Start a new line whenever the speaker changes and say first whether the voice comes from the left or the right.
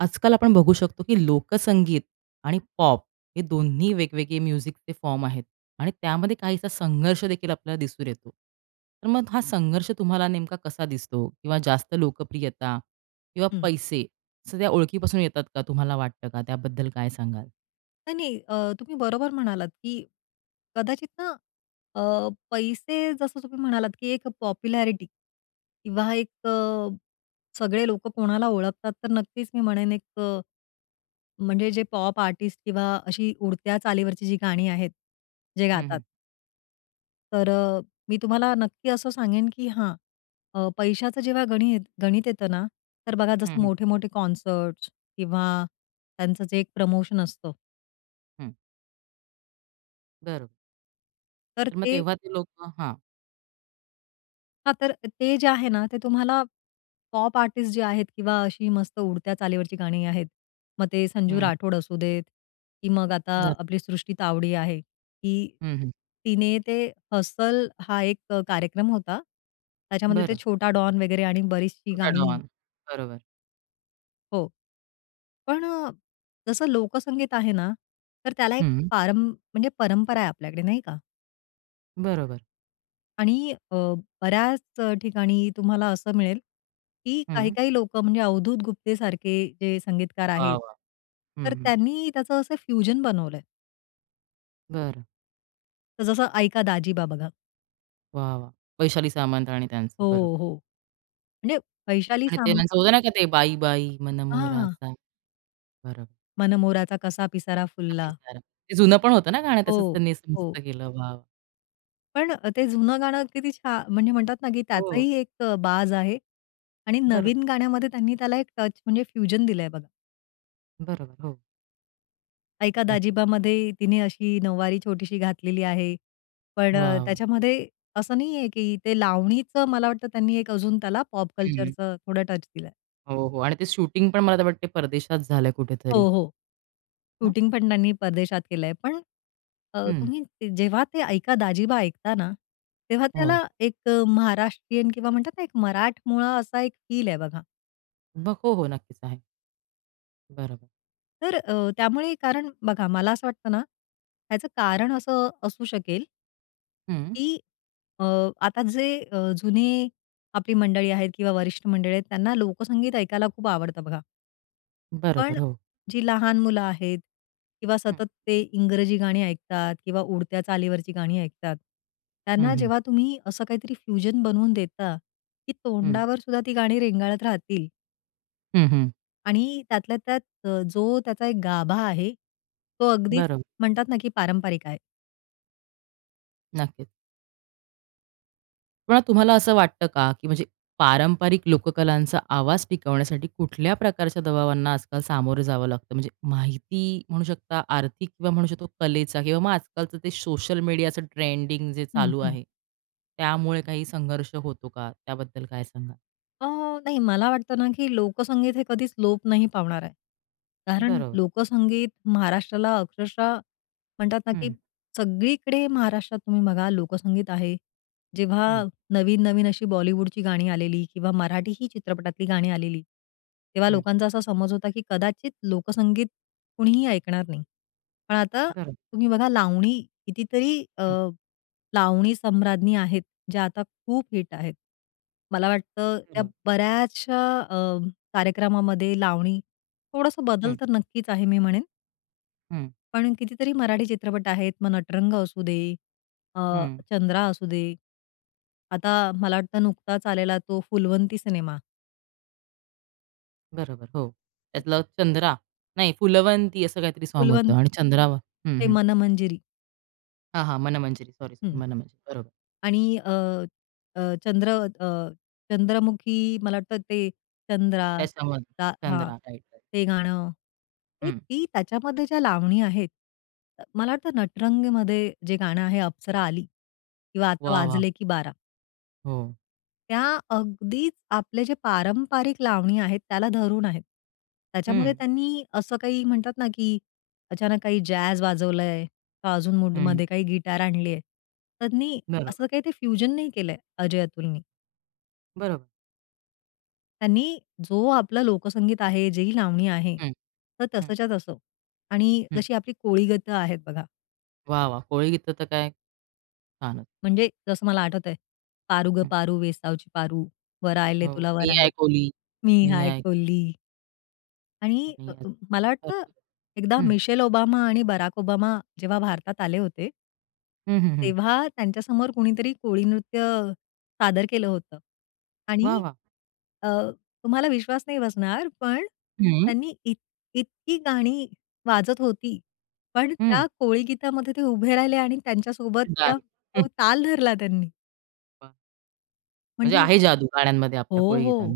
right: आजकाल आपण बघू शकतो, की लोकसंगीत आणि पॉप हे दोन्ही वेगवेगळे म्युझिकचे फॉर्म आहेत आणि त्यामध्ये काहीसा संघर्ष देखील आपल्याला दिसून येतो. तर मग हा संघर्ष तुम्हाला नेमका कसा दिसतो? किंवा जास्त लोकप्रियता किंवा
left: हं.
right: पैसे सध्या ओळखीपासून येतात का, तुम्हाला वाटतं का? त्याबद्दल काय सांगाल?
left: नाही, नाही, अ, तुम्ही बरोबर म्हणालात, की कदाचित ना, अ, पैसे, जसं तुम्ही म्हणालात, की एक पॉप्युलॅरिटी किंवा एक, अ, सगळे लोकं कोणाला ओळखतात, तर नक्कीच मी म्हणेन, एक, म्हणजे जे पॉप आर्टिस्ट किंवा अशी उडत्या चालीवरची जी गाणी आहेत, जे
right: हं,
left: गातात
right: हं.
left: तर, अ, मी तुम्हाला नक्की असं सांगेन, की हां, अ, पैशाचं जेव्हा गणित, गणित येतं ना, तर बघा,
right: हं,
left: जसं
right: हं.
left: मोठे-मोठे कॉन्सर्ट्स, किंवा त्यांचं जे 1 प्रमोशन असतं
right: हं. बरोबर.
left: तर
right: तर मग
left: ते
right: तेव्हा ते लोकं हां.
left: हां, तर ते जे आहे ना, ते तुम्हाला पॉप आर्टिस्ट जे आहेत, किंवा अशी मस्त उडत्या चालीवरची गाणी आहेत, मग ते संजू
right: हं.
left: राठोड असू देत, की मग आता
right: जर.
left: आपली सृष्टी तावडे आहे, की
right: हं, हं.
left: तिने ते "हसल" हां, एक कार्यक्रम होता, त्याच्यामध्ये ते
right: बरं.
left: छोटा डॉन वगैरे, आणि बरीचशी
right: छोटा
left: गाणी
right: डॉन. बरोबर.
left: हो. पण अ, जसं लोकसंगीत आहे ना, तर त्याला एक
right: हं.
left: पारम म्हणजे परंपरा आहे आपल्याकडे, नाही का?
right: बरोबर.
left: आणि, अ, बऱ्याच ठिकाणी तुम्हाला असं मिळेल, की
right: हं.
left: काही-काही लोकं, म्हणजे अवधूत गुप्तेसारखे जे संगीतकार
right: वाह,
left: आहेत,
right: वाह! हं,
left: तर
right: हं.
left: त्यांनी त्याचं असं फ्यूजन बनवलंय.
right: बरं.
left: तर जसं, "ऐका दाजीबा" बघा.
right: वाह, वाह! वैशाली सामंत, आणि त्यांचं बरोबर.
left: हो, हो. म्हणजे वैशाली
right: आणि ते
left: साम
right: त्यांचं होतं नाही का, ते "बाई, बाई
left: हां.
right: मनमोहराचा." बरोबर.
left: मनमोराचा कसा पिसारा
right: तो
left: फुलला.
right: पिसारा हे जुनं पण होतं ना, गाणं तसंच
left: हो,
right: त्यांनी असं मस्त
left: हो.
right: केलं, वाव!
left: पण अ, ते जुनं गाणं किती छान म्हणजे म्हणतात ना, की
right: हो.
left: त्याचाही एक अ, बाज आहे, आणि
right: बरोबर.
left: नवीन गाण्यामध्ये त्यांनी त्याला एक टच, म्हणजे फ्यूजन दिलंय, बघा.
right: बरोबर, हो.
left: "ऐका
right: नाही.
left: दाजीबा"मध्ये तिने अशी नऊवारी छोटीशी घातलेली आहे. पण
right: वाह, वाह!
left: त्याच्यामध्ये असं नाहीये, की ते लावणीचं मला वाटतं, त्यांनी एक अजून त्याला पॉप
right: हं, हं.
left: कल्चरचं थोडं टच दिलंय.
right: हो, हो. आणि ते शूटिंग पण मला तर वाटतंय, परदेशात झालं कुठेतरी
left: हो, हो.
right: ना?
left: शूटिंगपण त्यांनी परदेशात केलंय, पण, अ,
right: हं.
left: तुम्ही जेव्हा ते "ऐका दाजीबा" ऐकता ना, तेव्हा
right: हो.
left: त्याला एक अ, महाराष्ट्रीयन, किंवा म्हणतात ना, एक मराठमोळा असा एक फील आहे, बघा.
right: ब हो, नक्कीच आहे. बरोबर.
left: तर अ, त्यामुळे कारण बघा मला असं वाटतं ना, ह्याचं कारण असं अ, असू शकेल
right: हं.
left: की अ, आता जे अ, जुने आपली मंडळी आहेत किंवा वरिष्ठ मंडळी आहेत, त्यांना लोकसंगीत ऐकायला खूप आवडतं बघा. पण
right: बरोबर,
left: अ,
right: हो.
left: जी लहान मुलं आहेत किंवा
right: हं.
left: सतत ते इंग्रजी गाणी ऐकतात किंवा उडत्या चालीवरची गाणी ऐकतात,
right: हं,
left: त्यांना
right: हं.
left: जेव्हा तुम्ही असं काहीतरी फ्युजन बनवून देता, की
right: हं.
left: तोंडावर सुद्धा ती गाणी रेंगाळत राहतील.
right: हं, हं.
left: आणि त्यातल्या त्यात अ, जो त्याचा एक गाभा आहे, तो अगदीच
right: बरो
left: म्हणतात ना, की पारंपरिक आहे.
right: नक्कीच. पण तुम्हाला असं वाटतं का, की म्हणजे पारंपरिक लोककलांचा आवाज टिकवण्यासाठी कुठल्या प्रकारच्या दबावांना आजकाल सामोरं जावं लागतं? म्हणजे माहिती म्हणू शकता, आर्थिक किंवा म्हणू शकतो कलेचा किंवा मग आजकालचं ते सोशल मीडियाचं ट्रेंडिंग जे
left: हं,
right: चालू
left: हं.
right: आहे, त्यामुळे काही संघर्ष होतो का? त्याबद्दल काय सांगाल?
left: अ, नाही, मला वाटतं ना की लोकसंगीत हे कधीच लोप नाही पावणार आहे. कारण
right: बरोबर.
left: लोकसंगीत महाराष्ट्राला अक्षरशः म्हणतात ना, की
right: हं.
left: सगळीकडे महाराष्ट्रात तुम्ही बघा लोकसंगीत आहे. जेव्हा
right: हं.
left: नवीन, नवीन अशी बॉलिवूडची गाणी आलेली किंवा मराठी ही चित्रपटातली गाणी आलेली, तेव्हा
right: हं.
left: लोकांचा असा समज होता की कदाचित लोकसंगीत कुणीही ऐकणार नाही. पण आता
right: बरं.
left: तुम्ही बघा लावणी कितीतरी अ,
right: हं.
left: लावणी सम्राज्ञी आहेत, ज्या आता खूप हिट आहेत. मला वाटतं त्या
right: हो.
left: बऱ्याचश्या अ, कार्यक्रमामध्ये लावणी थोडंसं बदल
right: हं.
left: तर नक्कीच आहे मी म्हणेन.
right: हं.
left: पण कितीतरी मराठी चित्रपट आहेत, मग नटरंग असू दे, अ,
right: हं.
left: चंद्रा असू दे. आता मला वाटतं, नुकताच आलेला तो फुलवंती सिनेमा.
right: बरोबर. हो.
left: [unintelligible]
right: त्यातलं चंद्रा. नाही, फुलवंती असं काहीतरी साँग होतं,
left: फुलवंती.
right: आणि चंद्रा हं,
left: ते
right: हं.
left: मनमंजिरी.
right: हां, हां, मनमंजरी. Sorry, sorry.
left: हं.
right: मनमंजरी. बरोबर.
left: आणि अ, अ, चंद्र अ, चंद्रमुखी मला वाटतं, ते चंद्रा
right: त्याच्यामधलं
left: ता हां.
right: Chandra, right, right.
left: ते गाणं, ते
right: हं.
left: ती त्याच्यामध्ये ज्या लावणी आहेत, मला वाटतं, नटरंगमध्ये जे गाणं आहे, अप्सरा आली किंवा आता
right: वाह, वाह!
left: वाजले की बारा.
right: हो.
left: त्या अगदीच आपले जे पारंपरिक लावणी आहेत, त्याला धरून आहेत. त्याच्यामध्ये
right: हं.
left: त्यांनी असं काही म्हणतात ना, की अचानक काही जॅझ वाजवलंय का, अजून
right: हं.
left: मूडमध्ये काही गिटार आणली आहे. त्यांनी
right: बरोबर.
left: असं काही ते फ्युजन नाही केलंय, अजय-अतुलनी.
right: बरोबर.
left: त्यांनी जो आपला लोकसंगीत आहे. जे ही लावणी आहे.
right: हं.
left: तर
right: हं.
left: तसंच्या तसं. आणि
right: हं.
left: जशी आपली कोळीगीत आहेत, बघा.
right: वाह! वाह! कोळी गीतं तर काय, छानचं.
left: म्हणजे जसं मला आठवतंय, पारू गं
right: हं.
left: पारू वेसावची पारू, वर आयले
right: हो,
left: तुला वर
right: मी
left: आयले.
right: हाय कोली,
left: मी
right: मी
left: हाय
right: हाय
left: कोली. आणि
right: आणि
left: अ,
right: असं
left: मला वाटतं
right: बरोबर.
left: एकदा
right: हं.
left: मिशेल ओबामा आणि बराक ओबामा जेव्हा भारतात आले होते
right: हं, हं, हं.
left: तेव्हा त्यांच्यासमोर कुणीतरी कोळी नृत्य अ, सादर केलं होतं
right: वा!
left: आणि
right: वा!
left: अ, तुम्हाला विश्वास नाही बसणार, पण
right: हं.
left: त्यांनी इत इतकी गाणी वाजत होती, पण
right: हं.
left: त्या कोळी गीतामध्ये ते उभे राहिले आणि त्यांच्यासोबतचं
right: [unintelligible] हं.
left: तो ताल धरला त्यांनी.
right: बरं. म्हणजे
left: म्हणजे
right: आहे जादू गाण्यांमध्ये,
left: हो,
right: आपल्या कोळी
left: हो.
right: गीतां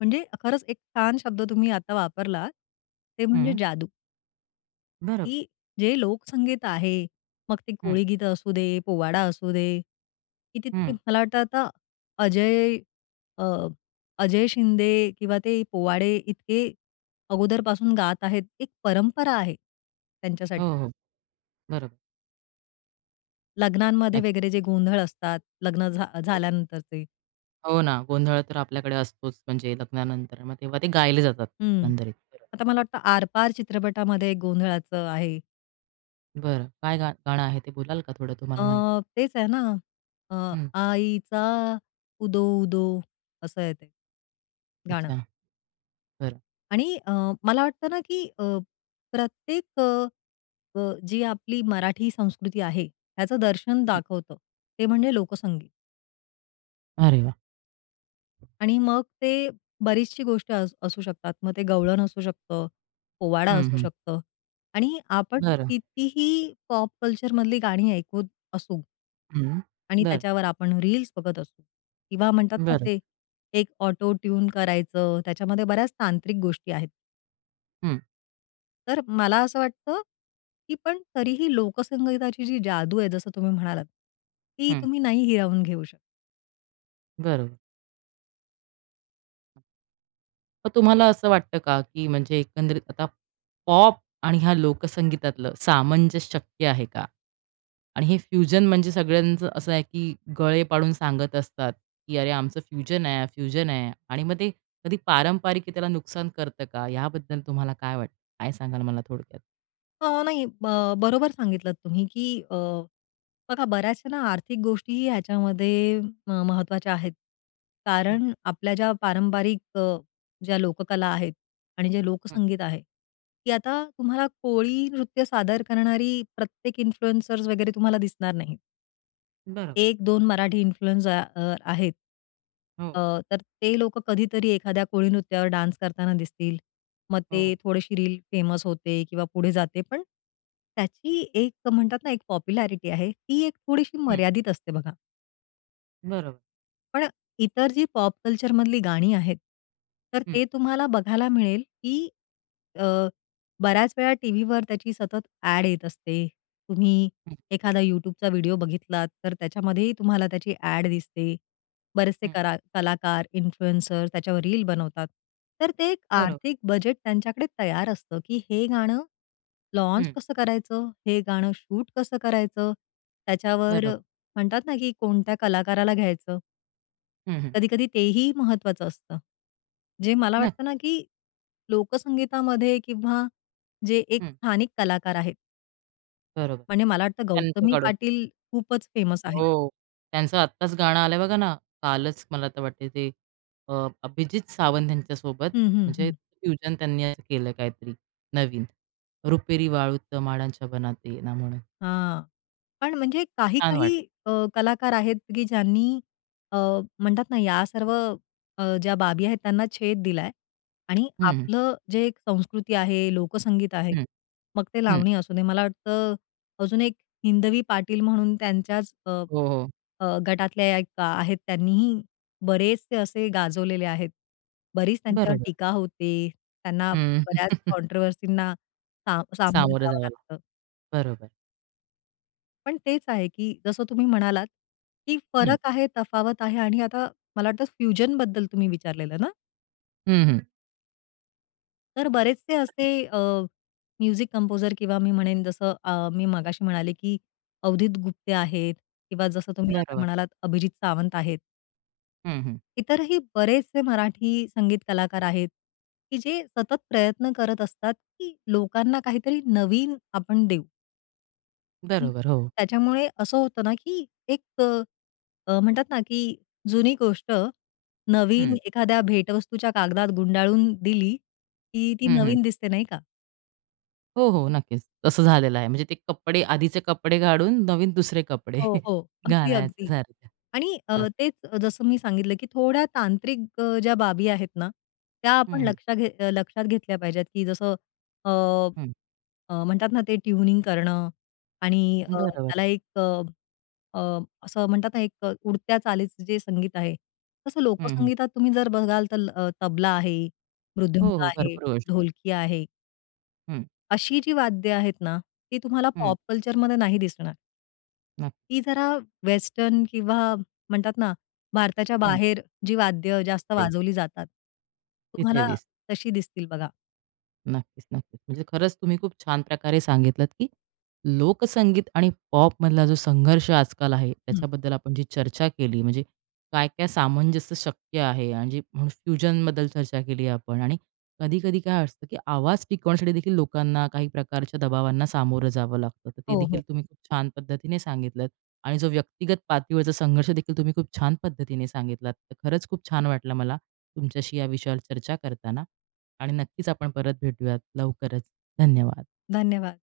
left: म्हणजे खरंच, एक छान शब्द तुम्ही आता वापरलात, ते म्हणजे
right: हं.
left: जादू.
right: बरं.
left: की जे लोकसंगीत आहे, मग ती
right: हं.
left: कोळीगीतं असू दे, पोवाडा असू दे, कितीतरी
right: हं.
left: मला वाटतं आता अजय, अ अजय शिंदे किंवा ते पोवाडे इतके अगोदरपासून गात आहेत, एक परंपरा आहे त्यांच्यासाठी.
right: हो, हो. बरोबर.
left: लग्नांमध्ये
right: [unintelligible]
left: वगैरे जे गोंधळ असतात, लग्न झ
right: हो.
left: झाल्यानंतर ते.
right: हो ना. गोंधळ तर आपल्याकडे असतोच. म्हणजे लग्नानंतर, मग तेव्हा ते गायले जातात.
left: हं,
right: एकंदरीत खरं.
left: आता मला वाटतं आरपार चित्रपटामध्ये गोंधळाचं आहे.
right: बरं, काय गा गाणं आहे ते बोलाल का थोडं, तुम्हाला
left: अ,
right: माहीत?
left: तेच आहे ना. अ,
right: हं.
left: आईचा उदो उदो असं आहे ते गाणं.
right: अच्छा, बरं.
left: आणि अ, मला वाटतं ना की अ, प्रत्येक प जी आपली मराठी संस्कृती आहे, त्याचं दर्शन
right: हं.
left: दाखवतं ते म्हणजे लोकसंगीत.
right: अरे वाह!
left: आणि मग ते बरीचशी गोष्टी अस असू शकतात. मग ते गवळण असू शकतं, पोवाडा
right: हं,
left: असू
right: हं.
left: शकतं आणि आपण
right: बरं.
left: कितीही पॉप कल्चर मधली गाणी ऐकूत असू.
right: हं,
left: आणि
right: बरं.
left: त्याच्यावर आपण रील्स बघत असू किंवा म्हणतात ना
right: बरं.
left: ते एक ऑटो ट्यून करायचं त्याच्यामध्ये बऱ्याच तांत्रिक गोष्टी आहेत.
right: हं.
left: तर मला असं वाटतं, की पण तरीही लोकसंगीताची जी जादू आहे, जसं तुम्ही म्हणालात, ती
right: हं.
left: तुम्ही नाही हिरावून घेऊ शकत.
right: बरोबर. [unintelligible] मग तुम्हाला असं वाटतं का, की म्हणजे एकंदरीत आता पॉप आणि ह्या लोकसंगीतातलं सामंजस्य शक्य आहे का? आणि हे फ्युजन म्हणजे सगळ्यांचं असं आहे, की गळे पाडून सांगत असतात, की "अरे, आमचं फ्युजन आहे, फ्युजन आहे." आणि मग ते कधी पारंपरिकतेला नुकसान करतं का? याबद्दल तुम्हाला काय वाटतं? काय सांगाल मला थोडक्यात?
left: अ, नाही, अ, ब बरोबर सांगितलत तुम्ही, की अ, बघा बऱ्याचशा ना, आर्थिक गोष्टी ह्याच्यामध्ये अ, महत्त्वाच्या आहेत.
right: हं.
left: कारण आपल्या ज्या पारंपरिक अ, ज्या लोककला आहेत, आणि जे
right: हं.
left: लोकसंगीत आहे, की आता तुम्हाला कोळी नृत्य सादर करणारी प्रत्येक इन्फ्लुएंसर्स वगैरे तुम्हाला दिसणार नाहीत.
right: बरोबर.
left: 1-2 मराठी इन्फ्लुएन्सर अ, आहेत. अ,
right: हो.
left: तर ते लोकं कधीतरी एखाद्या कोळी नृत्यावर डान्स करताना दिसतील, मग ते
right: हो.
left: थोडीशी रील फेमस होते, किंवा पुढे जाते, पण त्याची एक म्हणतात ना, एक पॉप्युलॅरिटी आहे, ती एक थोडीशी
right: हं.
left: मर्यादित असते, बघा.
right: बरोबर.
left: पण अ, इतर जी पॉप कल्चरमधली गाणी आहेत, तर
right: हं.
left: ते तुम्हाला बघायला मिळेल, की अ, बऱ्याच वेळा टीव्हीवर त्याची सतत ॲड येत असते. तुम्ही
right: हं.
left: एखादा YouTubeचा व्हिडिओ बघितलात, तर त्याच्यामध्येही तुम्हाला त्याची ॲड दिसते. बरेचसे
right: हं.
left: करा कलाकार इन्फ्लुएंसर त्याच्यावर रील बनवतात. तर ते एक
right: बरोबर.
left: आर्थिक बजेट त्यांच्याकडे तयार असतं, की हे गाणं लॉन्च
right: हं.
left: कसं करायचं? हे गाणं शूट कसं करायचं? त्याच्यावर
right: बरोबर.
left: म्हणतात ना, की कोणत्या कलाकाराला घ्यायचं?
right: हं, हं.
left: कधी-कधी तेही महत्त्वाचं असतं. जे मला
right: नक्की.
left: वाटतं ना, की लोकसंगीतामध्ये किंवा जे एक
right: हं.
left: स्थानिक कलाकार आहेत.
right: बरोबर.
left: म्हणजे मला वाटतं, गौतमी
right: त्यांच्याकडून
left: पाटील खूपच फेमस आहे.
right: हो, त्यांचं आत्ताच गाणं आलंय बघा ना, कालच मला तर वाटतं ते अ, अभिजीत सावंत यांच्या सोबत,
left: हं, हं,
right: म्हणजे
left: हं.
right: फ्यूजन त्यांनी केलं काहीतरी नवीन रुपेरी वाळूत माडांच्या बनात ये ना, म्हणून.
left: हां, पण म्हणजे
right: छान
left: काही-काही
right: वाटलं.
left: अ, कलाकार आहेत, की ज्यांनी अ, म्हणतात ना, या सर्व अ, ज्या बाबी आहेत, त्यांना छेद दिला आहे. आणि
right: हं, हं.
left: आपलं जे संस्कृती आहे, लोकसंगीत आहे,
right: हं.
left: मग ते
right: हं.
left: लावणी असू दे. मला वाटतं अजून एक हिंदवी पाटील म्हणून त्यांच्याच अ,
right: हो, हो.
left: अ, गटातल्या एक आहेत, त्यांनीही बरेचसे असे गाजवलेले आहेत. बरीच त्यांच्यावर
right: बरोबर.
left: टीका होते, त्यांना
right: हं.
left: बऱ्याच कॉन्ट्रोव्हर्सींना सा सामोरं
right: सामोरं
left: जावं
right: जावं
left: लागतं.
right: बरोबर.
left: पण तेच आहे, की जसं तुम्ही म्हणालात, की
right: हं.
left: फरक आहे, तफावत आहे आणि आता मला वाटतं, फ्युजनबद्दल तुम्ही विचारलेलं ना?
right: हं, हं.
left: तर बरेचसे असे अ, म्युझिक कंपोझर किंवा मी म्हणेन जसं अ, मी मगाशी म्हणाले, की अवधुत गुप्ते आहेत, किंवा जसं तुम्ही आता
right: बरोबर.
left: म्हणालात, अभिजीत सावंत आहेत
right: हं, हं.
left: इतरही बरेचसे मराठी संगीत कलाकार आहेत, की जे सतत प्रयत्न करत असतात, की लोकांना काहीतरी नवीन आपण देऊ आणि
right: बरोबर. हो.
left: त्याच्यामुळे असं होतं ना, की एक अ, म्हणतात ना, की जुनी गोष्ट नवीन
right: हं.
left: एखाद्या भेटवस्तूच्या कागदात गुंडाळून दिली, की ती
right: हं, हं.
left: नवीन दिसते, नाही का?
right: हो, हो. नक्कीच. तसं झालेलं आहे, म्हणजे ते कपडे आधीचे कपडे काढून नवीन दुसरे कपडे
left: हो, हो.
right: घालायचे,
left: अगदी-अगदी.
right: सारखे
left: आणि अ,
right: तसं.
left: तेच जसं मी सांगितलं की थोड्या तांत्रिक अ, ज्या बाबी आहेत ना, त्या आपण
right: हं, हं.
left: लक्षात घेत अ, लक्षात घेतल्या पाहिजेत की जसं अ,
right: हं.
left: अ, म्हणतात ना ते ट्यूनिंग करणं आणि अ,
right: बरोबर.
left: त्याला एक अ, अ, असं म्हणतात ना एक अ, उडत्या चालीचं जे संगीत आहे. तसं
right: हं, हं.
left: लोकसंगीतात तुम्ही जर बघाल तर अ, तबला आहे
right: हो,
left: मृदुंका
right: हो,
left: आहे
right: भरपूर गोष्टी आहेत.
left: ढोलकी आहे.
right: हं.
left: अशी जी वाद्य आहेत ना, ती तुम्हाला
right: हं.
left: पॉप कल्चरमध्ये नाही दिसणार.
right: नक्की.
left: ती जरा वेस्टर्न, किंवा म्हणतात ना, भारताच्या
right: हं.
left: बाहेर जी वाद्यं जास्त
right: तिथे
left: वाजवली जातात.
right: तिथे
left: तुम्हाला
right: दिसते
left: तशी दिसतील, बघा.
right: नक्कीच, नक्कीच, म्हणजे खरंच तुम्ही खूप छान प्रकारे सांगितलत, की लोकसंगीत आणि पॉपमधला जो संघर्ष आजकाल आहे,
left: हं.
right: त्याच्याबद्दल आपण जी चर्चा केली, म्हणजे काय-काय सामंजस्य शक्य आहे आणि जे फ्युजनबद्दल चर्चा केली आपण आणि कधी-कधी काय असतं, की आवाज टिकवण्यासाठी देखील लोकांना काही प्रकारच्या दबावांना सामोरं जावं लागतं. तर ते
left: हो,
right: देखील
left: हो.
right: तुम्ही खूप छान पद्धतीने सांगितलंत आणि जो व्यक्तिगत पातळीवरचा संघर्ष देखील तुम्ही खूप छान पद्धतीने सांगितलात, तर खरंच खूप छान वाटलं, मला तुमच्याशी या विषयावर चर्चा करताना. आणि नक्कीच आपण परत भेटूयात लवकरच. धन्यवाद.
left: धन्यवाद.